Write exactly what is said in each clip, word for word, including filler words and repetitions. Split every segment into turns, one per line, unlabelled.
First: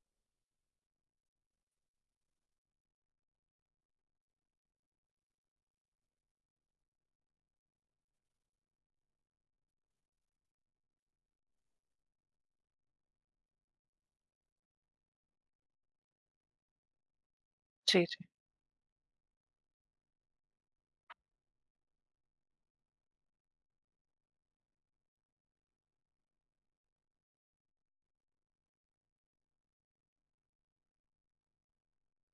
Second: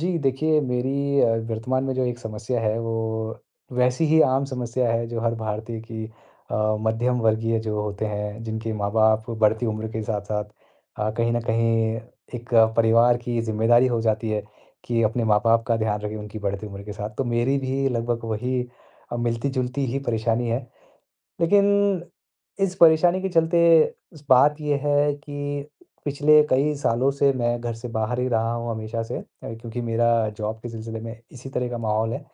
जी, देखिए मेरी अ, वर्तमान में जो एक समस्या है वो वैसी ही आम समस्या है जो हर भारतीय की अ, मध्यम वर्गीय जो होते हैं जिनके माँ-बाप बढ़ती उम्र के साथ-साथ अ, कहीं न कहीं एक अ, परिवार की ज़िम्मेदारी हो जाती है कि अपने माँ-बाप का ध्यान रखें उनकी बढ़ती उम्र के साथ। तो मेरी भी
जी,
लगभग
जी।
वही अ, मिलती-जुलती ही परेशानी है, लेकिन इस परेशानी के चलते स बात ये है कि पिछले कई सालों से मैं घर से बाहर ही रहा हूँ हमेशा से, अ, क्योंकि मेरा जॉब के सिलसिले में इसी तरह का माहौल है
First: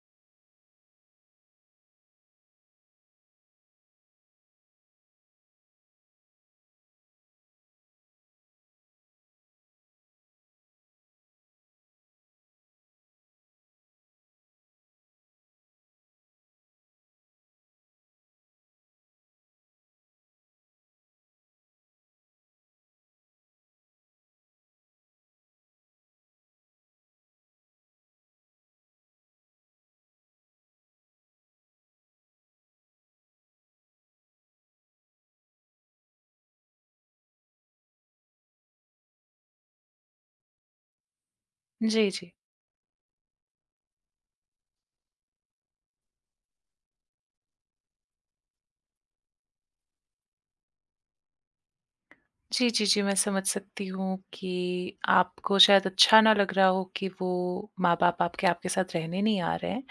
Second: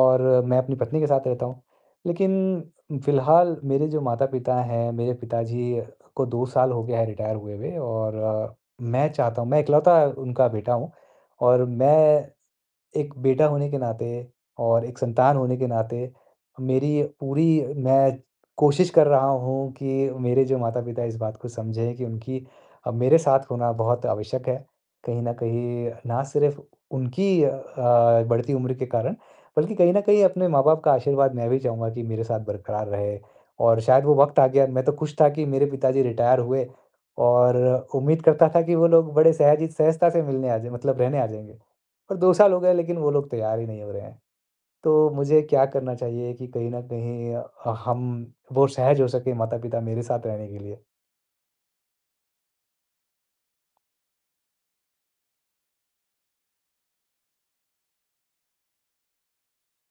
और मैं अपनी पत्नी के साथ रहता हूँ। लेकिन फ़िलहाल मेरे जो माता-पिता हैं, मेरे पिताजी को दो साल हो गया है रिटायर हुए हुए और अ, मैं चाहता हूँ मैं इकलौता उनका बेटा हूँ और मैं एक बेटा होने के नाते और एक संतान होने के नाते मेरी पूरी मैं कोशिश कर रहा हूँ कि मेरे जो माता-पिता इस बात को समझें कि उनकी अ, मेरे साथ होना बहुत आवश्यक है। कहीं न कहीं ना सिर्फ़ उनकी अ, बढ़ती उम्र के कारण, बल्कि कहीं न कहीं अपने माँ-बाप का आशीर्वाद मैं भी चाहूँगा कि मेरे साथ बरकरार रहे। और शायद वो वक़्त आ गया, मैं तो खुश था कि मेरे पिताजी रिटायर हुए और उम्मीद करता था कि वो लोग बड़े सहज ही सहजता से मिलने आ जाए मतलब रहने आ जाएँगे।
जी,
और
जी।
दो साल हो गए लेकिन वो लोग तैयार ही नहीं हो रहे हैं। तो मुझे क्या करना चाहिए कि कहीं न कहीं अ, हम वो सहज हो सके माता-पिता मेरे साथ रहने के लिए?
जी, जी, जी, मैं समझ सकती हूँ कि आपको शायद अच्छा ना लग रहा हो कि वो माँ-बाप आपके आपके साथ रहने नहीं आ रहे हैं।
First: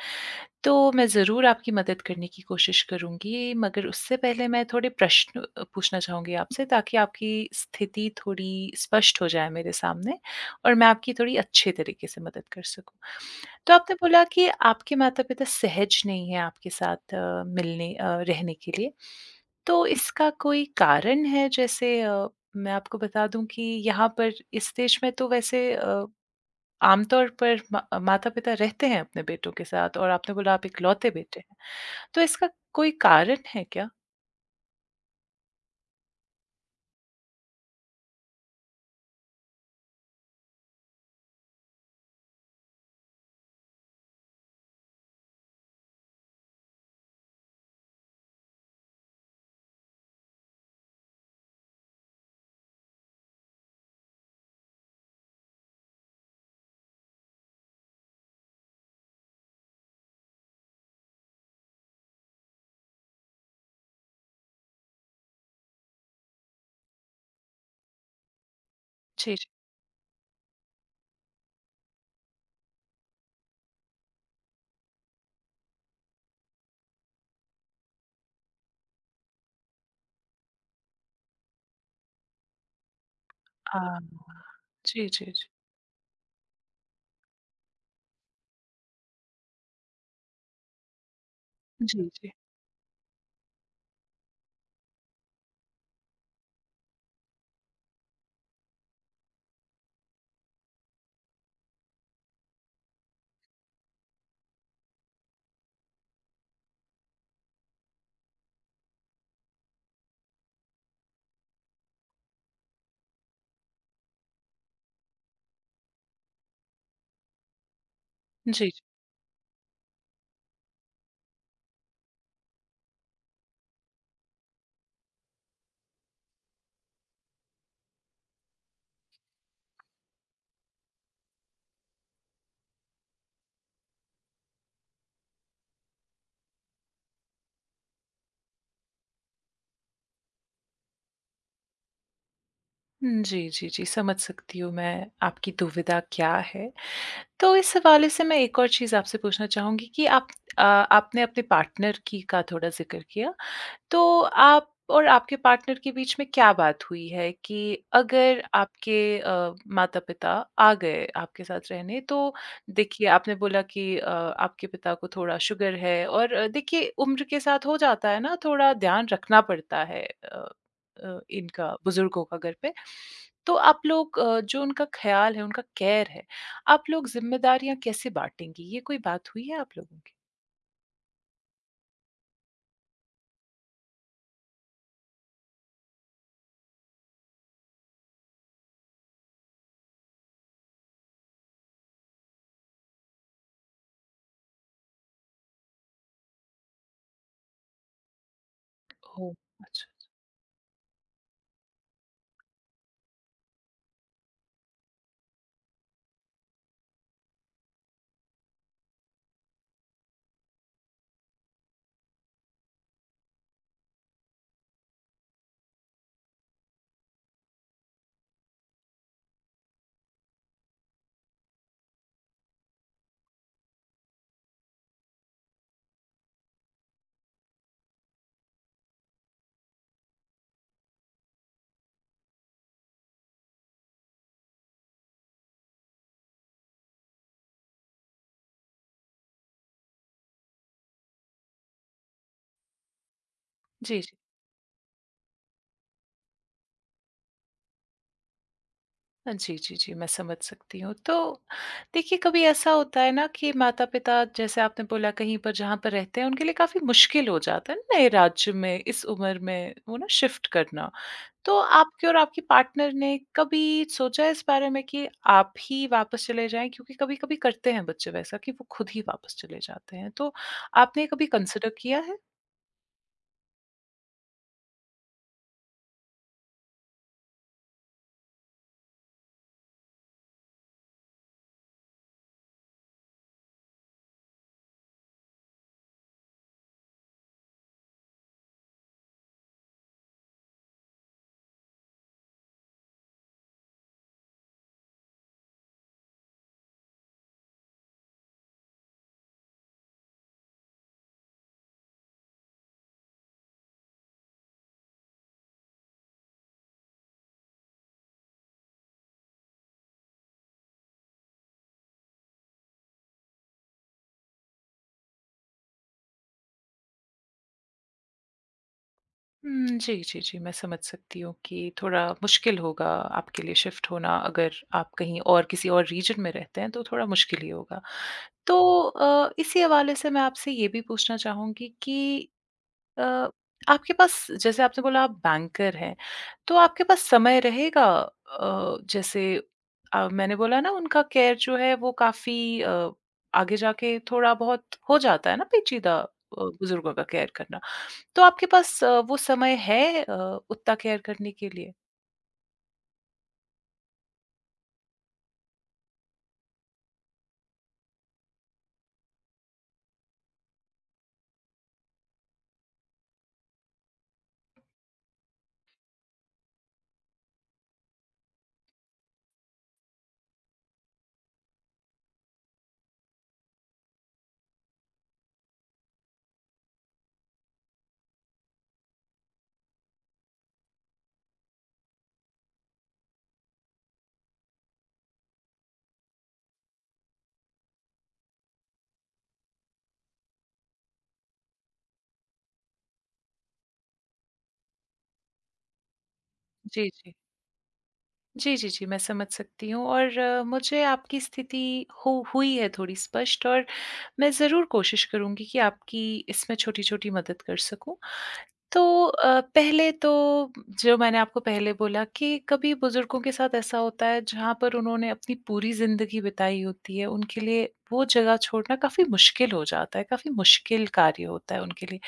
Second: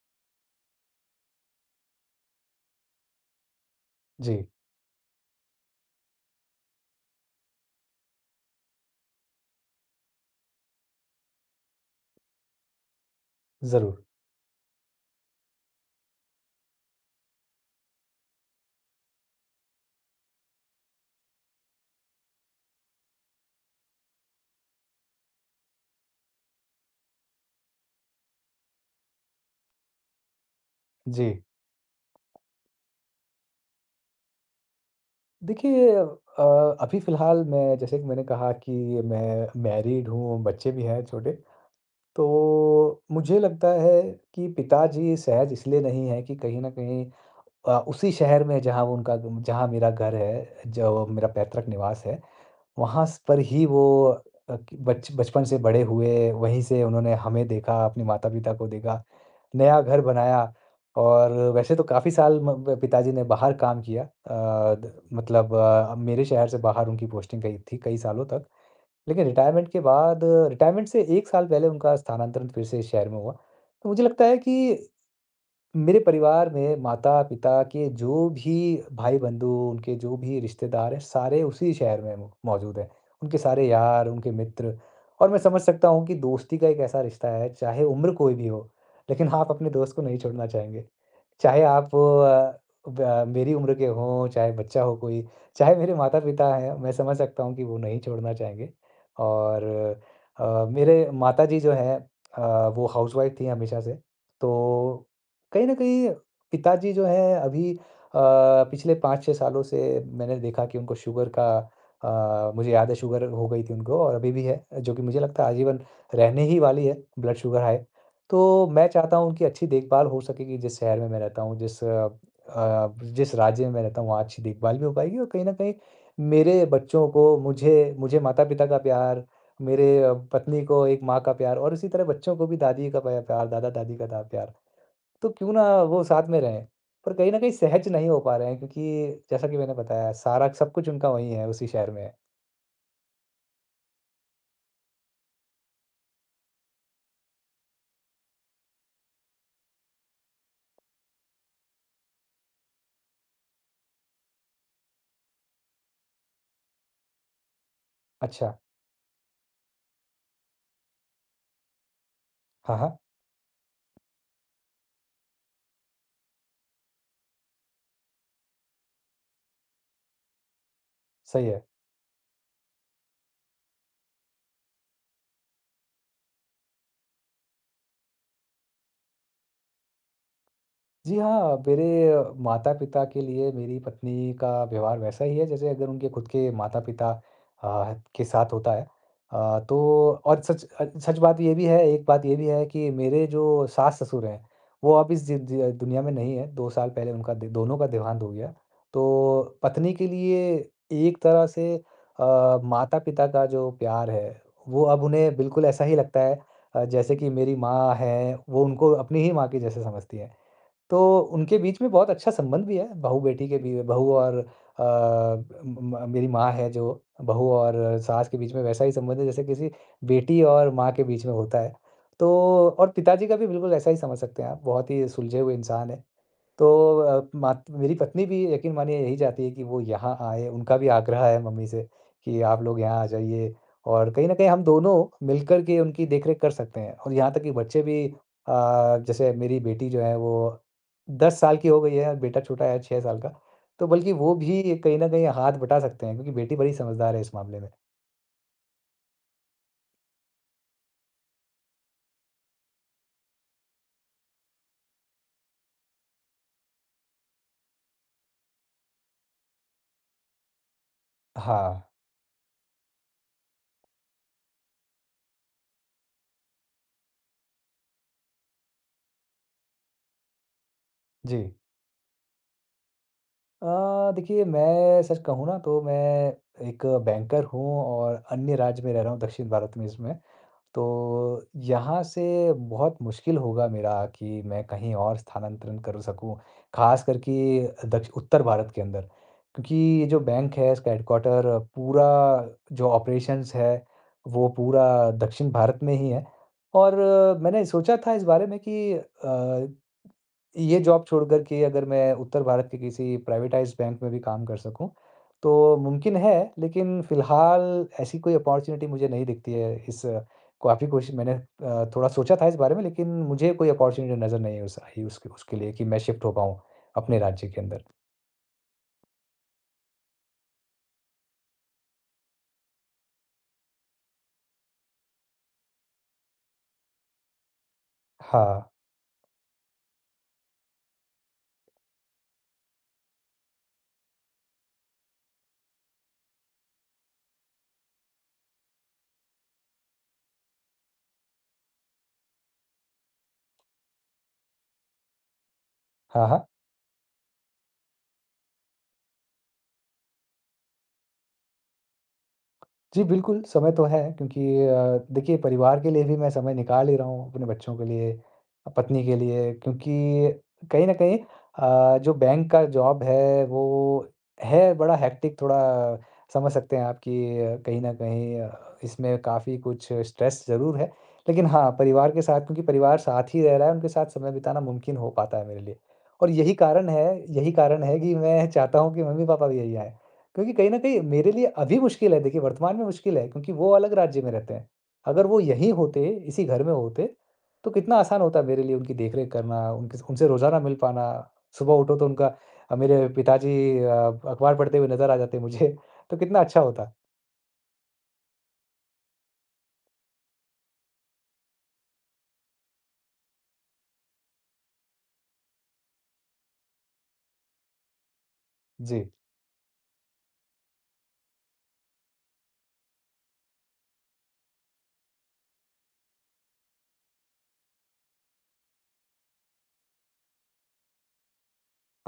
तो मैं ज़रूर आपकी मदद करने की कोशिश करूँगी, मगर उससे
जी,
पहले मैं थोड़े प्रश्न अ, पूछना चाहूँगी आपसे, ताकि आपकी स्थिति थोड़ी स्पष्ट हो जाए मेरे सामने, और मैं आपकी थोड़ी अच्छे तरीके से मदद कर सकूँ। तो आपने
ज़रूर।
बोला कि आपके माता-पिता सहज नहीं हैं आपके साथ अ, मिलने अ, रहने के लिए। तो इसका कोई कारण है? जैसे अ, मैं आपको बता दूँ कि यहाँ पर इस देश में तो वैसे अ, आमतौर पर मा माता-पिता रहते हैं अपने बेटों के साथ, और आपने बोला आप इकलौते बेटे
जी,
हैं। तो इसका कोई कारण है क्या?
देखिए अ, अभी फ़िलहाल मैं जैसे कि मैंने कहा कि मैं मैरिड हूँ, बच्चे भी हैं छोटे। तो मुझे लगता है कि पिताजी सहज इसलिए नहीं हैं कि कहीं न कहीं अ, उसी शहर में जहाँ वो उनका जहाँ मेरा घर है, जो मेरा पैतृक निवास है, वहाँ स पर ही वो अ, कि बच बचपन से बड़े हुए, वहीं से उन्होंने हमें देखा, अपने माता-पिता को देखा, नया घर बनाया और वैसे तो काफ़ी साल म ब पिताजी ने बाहर काम किया। अ, द मतलब अ, मेरे शहर से बाहर उनकी पोस्टिंग गई थी कई सालों तक। लेकिन
जी, जी।
रिटायरमेंट के बाद रिटायरमेंट से एक साल पहले उनका स्थानांतरण फिर से इस शहर में हुआ। तो मुझे लगता है कि मेरे परिवार में माता-पिता के जो भी भाई-बंधु, उनके जो भी रिश्तेदार हैं, सारे उसी शहर में मौ मौजूद हैं। उनके सारे
हाँ।
यार, उनके मित्र,
जी, जी,
और मैं
जी।
समझ सकता हूँ कि दोस्ती का एक ऐसा रिश्ता है, चाहे उम्र कोई भी हो, लेकिन आप अपने दोस्त को नहीं छोड़ना चाहेंगे। चाहे आप
जी, जी।
अ, ब मेरी उम्र के हों, चाहे बच्चा हो कोई, चाहे मेरे माता-पिता हैं, मैं समझ सकता हूँ कि वो नहीं छोड़ना चाहेंगे। और अ, मेरे माताजी जो हैं अ, वो हाउसवाइफ़ थी हमेशा से। तो कहीं न कहीं पिताजी जो हैं अभी अ, पिछले पाँच छह सालों से मैंने देखा कि उनको शुगर का अ, मुझे याद है शुगर हो गई थी उनको और अभी भी है, जो कि मुझे लगता है आजीवन रहने ही वाली है, ब्लड शुगर हाई। तो
जी, जी।
मैं चाहता हूँ उनकी अच्छी देखभाल हो सकेगी जिस शहर में मैं रहता हूँ, जिस अ, अ, जिस राज्य में मैं रहता हूँ वहाँ अच्छी देखभाल भी हो पाएगी और कहीं न कहीं मेरे बच्चों को मुझे मुझे माता-पिता का प्यार, मेरे अ, पत्नी को एक माँ का प्यार और इसी तरह बच्चों को भी दादी का पया प्यार, दादा-दादी का दा प्यार। तो क्यों ना वो साथ में रहें, पर कहीं न कहीं सहज नहीं हो पा रहे हैं क्योंकि जैसा कि मैंने बताया सारा सब कुछ उनका वहीं है, उसी शहर में है।
जी, जी, जी। समझ सकती हूँ मैं, आपकी दुविधा क्या है। तो इस हवाले से मैं एक और चीज़ आपसे पूछना चाहूँगी कि आप अ, आपने अपने पार्टनर की का थोड़ा ज़िक्र किया। तो आप और आपके पार्टनर के बीच में क्या बात हुई है कि अगर
अच्छा,
आपके अ, माता-पिता आ गए आपके साथ रहने तो।
हाँ, हाँ,
देखिए, आपने बोला कि अ, आपके पिता को थोड़ा शुगर है, और अ, देखिए, उम्र के साथ हो जाता है ना, थोड़ा ध्यान रखना पड़ता है अ, अ,
सही है।
इनका, बुजुर्गों का, घर पे। तो आप लोग, अ, जो उनका ख्याल है, उनका केयर है, आप लोग ज़िम्मेदारियाँ कैसे बाँटेंगी? ये कोई बात हुई है आप लोगों की?
जी हाँ, मेरे माता-पिता के लिए मेरी पत्नी का व्यवहार वैसा ही है जैसे अगर उनके खुद के माता-पिता अ, के साथ होता है। अ, तो और सच अ, सच बात ये भी है, एक बात ये भी है कि मेरे जो सास-ससुर हैं, वो अब इस जि जि दुनिया में नहीं है, दो साल पहले उनका दे दोनों का देहांत हो गया।
ओह!
तो पत्नी
अच्छा।
के लिए एक तरह से अ, माता-पिता का जो प्यार है, वो अब उन्हें बिल्कुल ऐसा ही लगता है अ, जैसे कि मेरी माँ है, वो उनको अपनी ही माँ के जैसे समझती हैं। तो उनके बीच में बहुत अच्छा संबंध भी है, बहू-बेटी के भी, बहू और अ, म म मेरी माँ है जो, बहू और सास के बीच में वैसा ही संबंध है जैसे किसी बेटी और माँ के बीच में होता है। तो और पिताजी का भी बिल्कुल ऐसा ही समझ सकते हैं आप, बहुत ही सुलझे हुए इंसान है। तो अ, मात मेरी पत्नी भी यकीन मानिए यही चाहती है कि वो यहाँ आएँ, उनका भी आग्रह है मम्मी से कि आप लोग यहाँ आ जाइए और कहीं न कहीं हम दोनों मिलकर के उनकी देख-रेख कर सकते हैं और यहाँ तक कि बच्चे भी अ, जैसे मेरी बेटी जो है वो दस साल की हो गई है और बेटा छोटा है छह साल का, तो
जी,
बल्कि
जी।
वो भी कहीं न कहीं हाथ बटा सकते हैं क्योंकि बेटी बड़ी समझदार है इस मामले में।
हाँ, जी, जी, जी, मैं समझ सकती हूँ। तो देखिए, कभी ऐसा होता है ना कि माता-पिता, जैसे आपने बोला, कहीं पर जहाँ पर रहते हैं, उनके लिए काफ़ी मुश्किल हो जाता है ना, नए राज्य में, इस उम्र में वो ना शिफ्ट करना। तो
हाँ,
आपके और आपके पार्टनर ने कभी सोचा है इस बारे में कि आप ही वापस चले जाएँ? क्योंकि कभी-कभी करते हैं बच्चे वैसा कि वो खुद ही वापस चले जाते हैं। तो आपने कभी
जी।
कंसिडर किया है?
अ, देखिए मैं सच कहूँ ना तो मैं एक बैंकर हूँ और अन्य राज्य में रह रहा हूँ दक्षिण भारत में इसमें। तो यहाँ से बहुत मुश्किल होगा मेरा कि मैं कहीं और स्थानांतरण कर सकूँ, ख़ास कर कि दक्ष उत्तर भारत के अंदर। क्योंकि ये जो बैंक है इसका हेडक्वार्टर पूरा, जो ऑपरेशंस है, वो पूरा दक्षिण भारत में ही है। और मैंने सोचा था इस बारे में कि अ ये जॉब छोड़कर के अगर मैं उत्तर भारत के किसी प्राइवेटाइज़्ड बैंक में भी काम कर सकूँ, तो मुमकिन है, लेकिन फ़िलहाल ऐसी कोई अपॉर्च्युनिटी मुझे नहीं दिखती है। इस काफ़ी कोशिश मैंने अ, थोड़ा सोचा था इस बारे में, लेकिन मुझे कोई अपॉर्च्युनिटी नज़र नहीं उस आई उसके उसके लिए कि मैं शिफ्ट हो पाऊँ अपने राज्य के अंदर।
हुँ, जी, जी, जी, मैं समझ सकती हूँ कि थोड़ा मुश्किल होगा आपके लिए शिफ्ट होना, अगर आप कहीं और किसी और रीजन में रहते हैं, तो थोड़ा मुश्किल ही होगा। तो
हाँ।
अ, इसी हवाले से मैं आपसे ये भी पूछना चाहूँगी कि अ, आपके पास, जैसे आपने बोला आप बैंकर हैं, तो आपके पास समय रहेगा? अ, जैसे अ, मैंने बोला ना, उनका केयर जो है वो काफ़ी अ, आगे जाके थोड़ा-बहुत हो जाता है ना पेचीदा, अ,
हाँ, हाँ।
बुज़ुर्गों का केयर करना। तो आपके पास अ, वो समय है अ, उतना केयर करने के लिए?
जी, बिल्कुल, समय तो है क्योंकि अ, देखिए परिवार के लिए भी मैं समय निकाल ही रहा हूँ, अपने बच्चों के लिए, पत्नी के लिए क्योंकि कहीं न कहीं अ, जो बैंक का जॉब है वो है बड़ा हेक्टिक थोड़ा, समझ सकते हैं आप कि अ, कहीं न कहीं अ, इसमें काफ़ी कुछ स्ट्रेस ज़रूर है। लेकिन हाँ, परिवार के साथ क्योंकि परिवार साथ ही रह रहा है, उनके साथ समय बिताना मुमकिन हो पाता है मेरे लिए। और यही कारण है यही कारण है कि मैं चाहता हूँ कि मम्मी-पापा भी यही आएँ। क्योंकि कहीं न कहीं मेरे लिए अभी मुश्किल है, देखिए वर्तमान में मुश्किल है क्योंकि वो अलग राज्य में रहते हैं। अगर वो यहीं होते, इसी घर में होते, तो कितना आसान होता मेरे लिए उनकी देख-रेख करना, उनके उनसे रोज़ाना मिल पाना। सुबह उठो तो उनका अ, मेरे पिताजी अ, अखबार पढ़ते हुए नज़र आ जाते मुझे, तो कितना अच्छा
जी,
होता।
जी। जी, जी, जी, मैं समझ सकती हूँ, और अ, मुझे आपकी स्थिति हो हुई है थोड़ी स्पष्ट, और मैं ज़रूर कोशिश करूँगी कि आपकी इसमें छोटी-छोटी मदद कर सकूँ।
जी।
तो अ, पहले तो, जो मैंने आपको पहले बोला कि कभी बुजुर्गों के साथ ऐसा होता है जहाँ पर उन्होंने अपनी पूरी ज़िंदगी बिताई होती है, उनके लिए वो जगह छोड़ना काफ़ी मुश्किल हो जाता है, काफ़ी मुश्किल कार्य होता है उनके लिए।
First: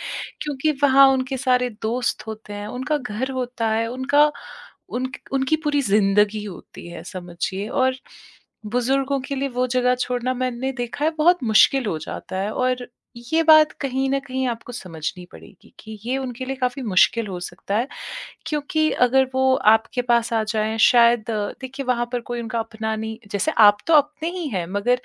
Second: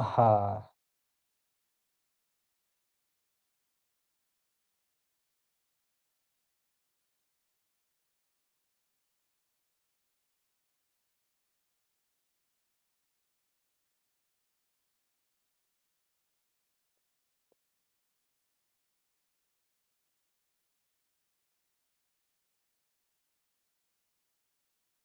क्योंकि
हाँ।
वहाँ उनके सारे दोस्त होते हैं, उनका घर होता है, उनका उनक उनकी पूरी ज़िंदगी होती है, समझिए, और बुजुर्गों के लिए वो जगह छोड़ना, मैंने देखा है, बहुत मुश्किल हो जाता है। और ये बात कहीं न कहीं आपको समझनी पड़ेगी कि ये उनके लिए काफ़ी मुश्किल हो सकता है, क्योंकि अगर वो आपके पास आ जाएँ, शायद अ, देखिए, वहाँ पर कोई उनका अपना नहीं, जैसे आप तो अपने ही हैं, मगर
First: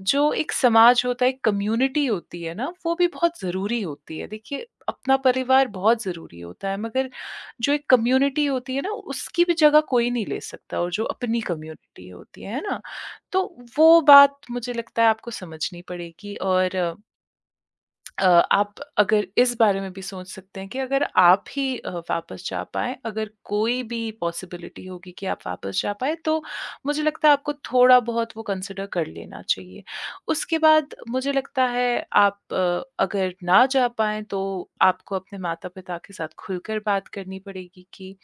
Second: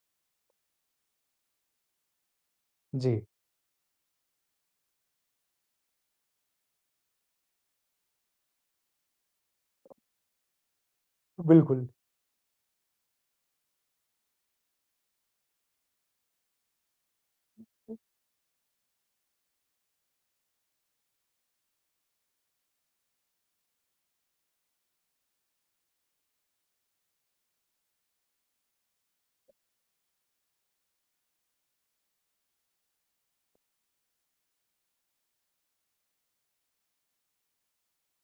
जो एक समाज होता है, एक कम्युनिटी होती है ना, वो भी
जी,
बहुत ज़रूरी होती है। देखिए, अपना परिवार बहुत ज़रूरी होता है, मगर जो एक कम्युनिटी होती है ना, उसकी भी जगह कोई नहीं ले सकता, और जो अपनी
बिल्कुल।
कम्युनिटी होती है, है ना? तो वो बात, मुझे लगता है, आपको समझनी पड़ेगी, और अ, आप अगर इस बारे में भी सोच सकते हैं कि अगर आप ही अ, वापस जा पाएँ, अगर कोई भी पॉसिबिलिटी होगी कि आप वापस जा पाएँ, तो मुझे लगता है आपको थोड़ा-बहुत वो कंसिडर कर लेना चाहिए। उसके बाद मुझे लगता है आप, अ, अगर ना जा पाएँ, तो आपको अपने माता-पिता के साथ खुलकर बात करनी पड़ेगी कि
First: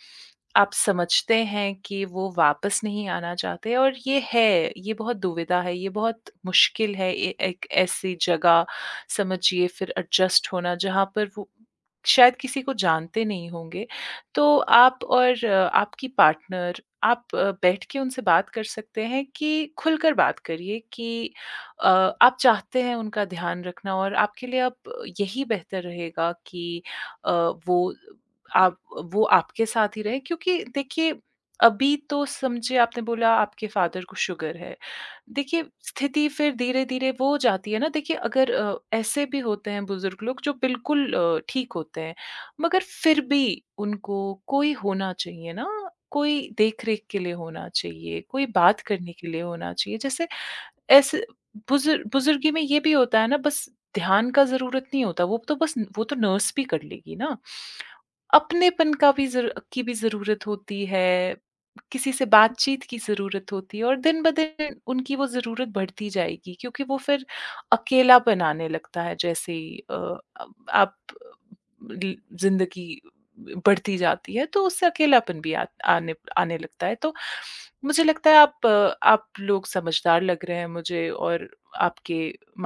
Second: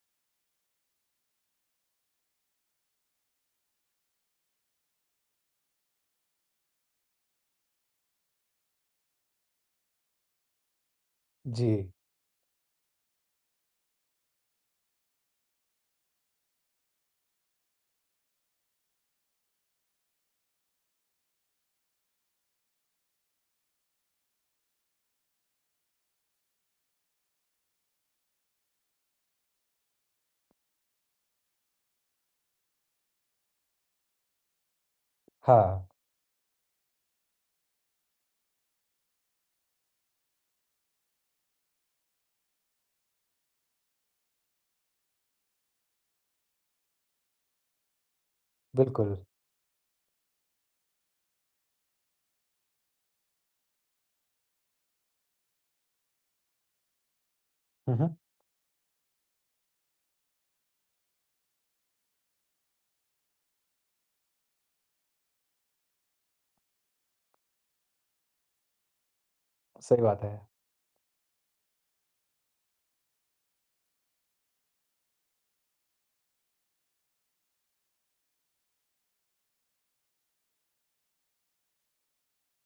आप समझते हैं कि वो वापस नहीं आना चाहते, और ये है, ये बहुत दुविधा है, ये बहुत मुश्किल है, ए एक ऐसी जगह, समझिए, फिर एडजस्ट होना जहाँ पर वो
जी।
शायद किसी को जानते नहीं होंगे। तो आप और अ, आपकी पार्टनर, आप अ, बैठ के उनसे बात कर सकते हैं कि खुलकर बात करिए कि अ, आप चाहते हैं उनका ध्यान रखना, और आपके लिए अब यही बेहतर रहेगा कि अ, वो, आप वो आपके साथ ही रहे, क्योंकि देखिए, अभी तो समझिए आपने बोला आपके फादर को शुगर है। देखिए,
हाँ,
स्थिति फिर धीरे-धीरे वो हो जाती है ना। देखिए, अगर अ, ऐसे भी होते हैं बुज़ुर्ग लोग जो बिल्कुल अ, ठीक होते हैं, मगर फिर भी उनको कोई होना चाहिए ना, कोई देख-रेख के लिए होना चाहिए, कोई बात करने
बिल्कुल।
के लिए होना चाहिए। जैसे ऐसे बुज़ुर बुज़ुर्गी में ये भी होता है ना, बस ध्यान का ज़रूरत नहीं होता, वो तो बस, वो तो नर्स भी कर लेगी ना।
हुँ, हुँ।
अपनेपन का भी ज़रू की भी ज़रूरत होती है, किसी से बातचीत की ज़रूरत होती है, और दिन-ब-दिन उनकी वो ज़रूरत बढ़ती जाएगी, क्योंकि वो फिर अकेलापन आने लगता है, जैसे ही अ,
सही बात है।
अब आप ल- जिंदगी बढ़ती जाती है, तो उससे अकेलापन भी आ, आने आने लगता है। तो मुझे लगता है आप अ, आप लोग समझदार लग रहे हैं मुझे, और आपके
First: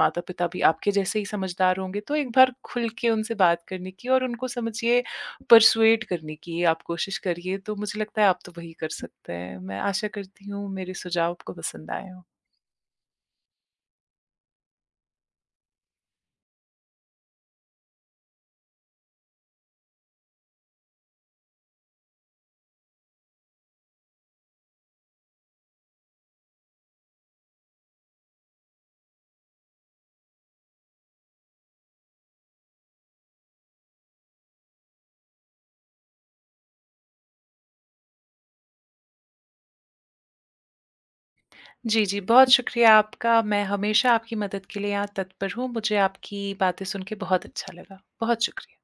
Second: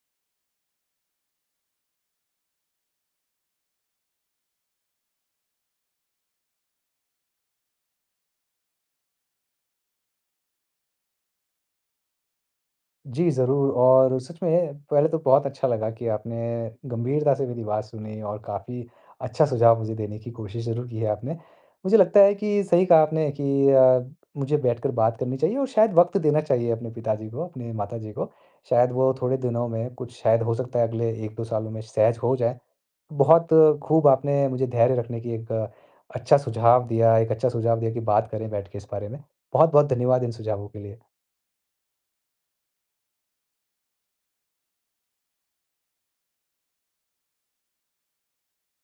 माता पिता भी आपके जैसे ही समझदार होंगे, तो एक बार खुल के उनसे बात करने की, और उनको समझिए, परसुएट करने की आप कोशिश करिए। तो मुझे लगता है आप तो वही कर सकते हैं, मैं आशा करती हूँ मेरे सुझाव आपको पसंद आए हों।
जी, ज़रूर। और सच में पहले तो बहुत अच्छा लगा कि आपने गंभीरता से मेरी बात सुनी और काफ़ी अच्छा सुझाव मुझे देने की कोशिश ज़रूर की है आपने। मुझे लगता है कि सही कहा आपने कि अ, मुझे बैठकर बात करनी चाहिए और शायद वक़्त देना चाहिए अपने पिताजी को, अपने माताजी को। शायद वो थोड़े दिनों में कुछ, शायद हो सकता है अगले एक दो सालों में सहज हो जाएँ। बहुत खूब आपने मुझे धैर्य रखने की एक अ, अच्छा सुझाव दिया, एक अच्छा सुझाव दिया कि बात करें बैठ के इस बारे में। बहुत-बहुत धन्यवाद इन सुझावों के लिए।
जी, जी, बहुत शुक्रिया आपका। मैं हमेशा आपकी मदद के लिए यहाँ तत्पर हूँ। मुझे आपकी बातें सुन के बहुत अच्छा लगा। बहुत शुक्रिया।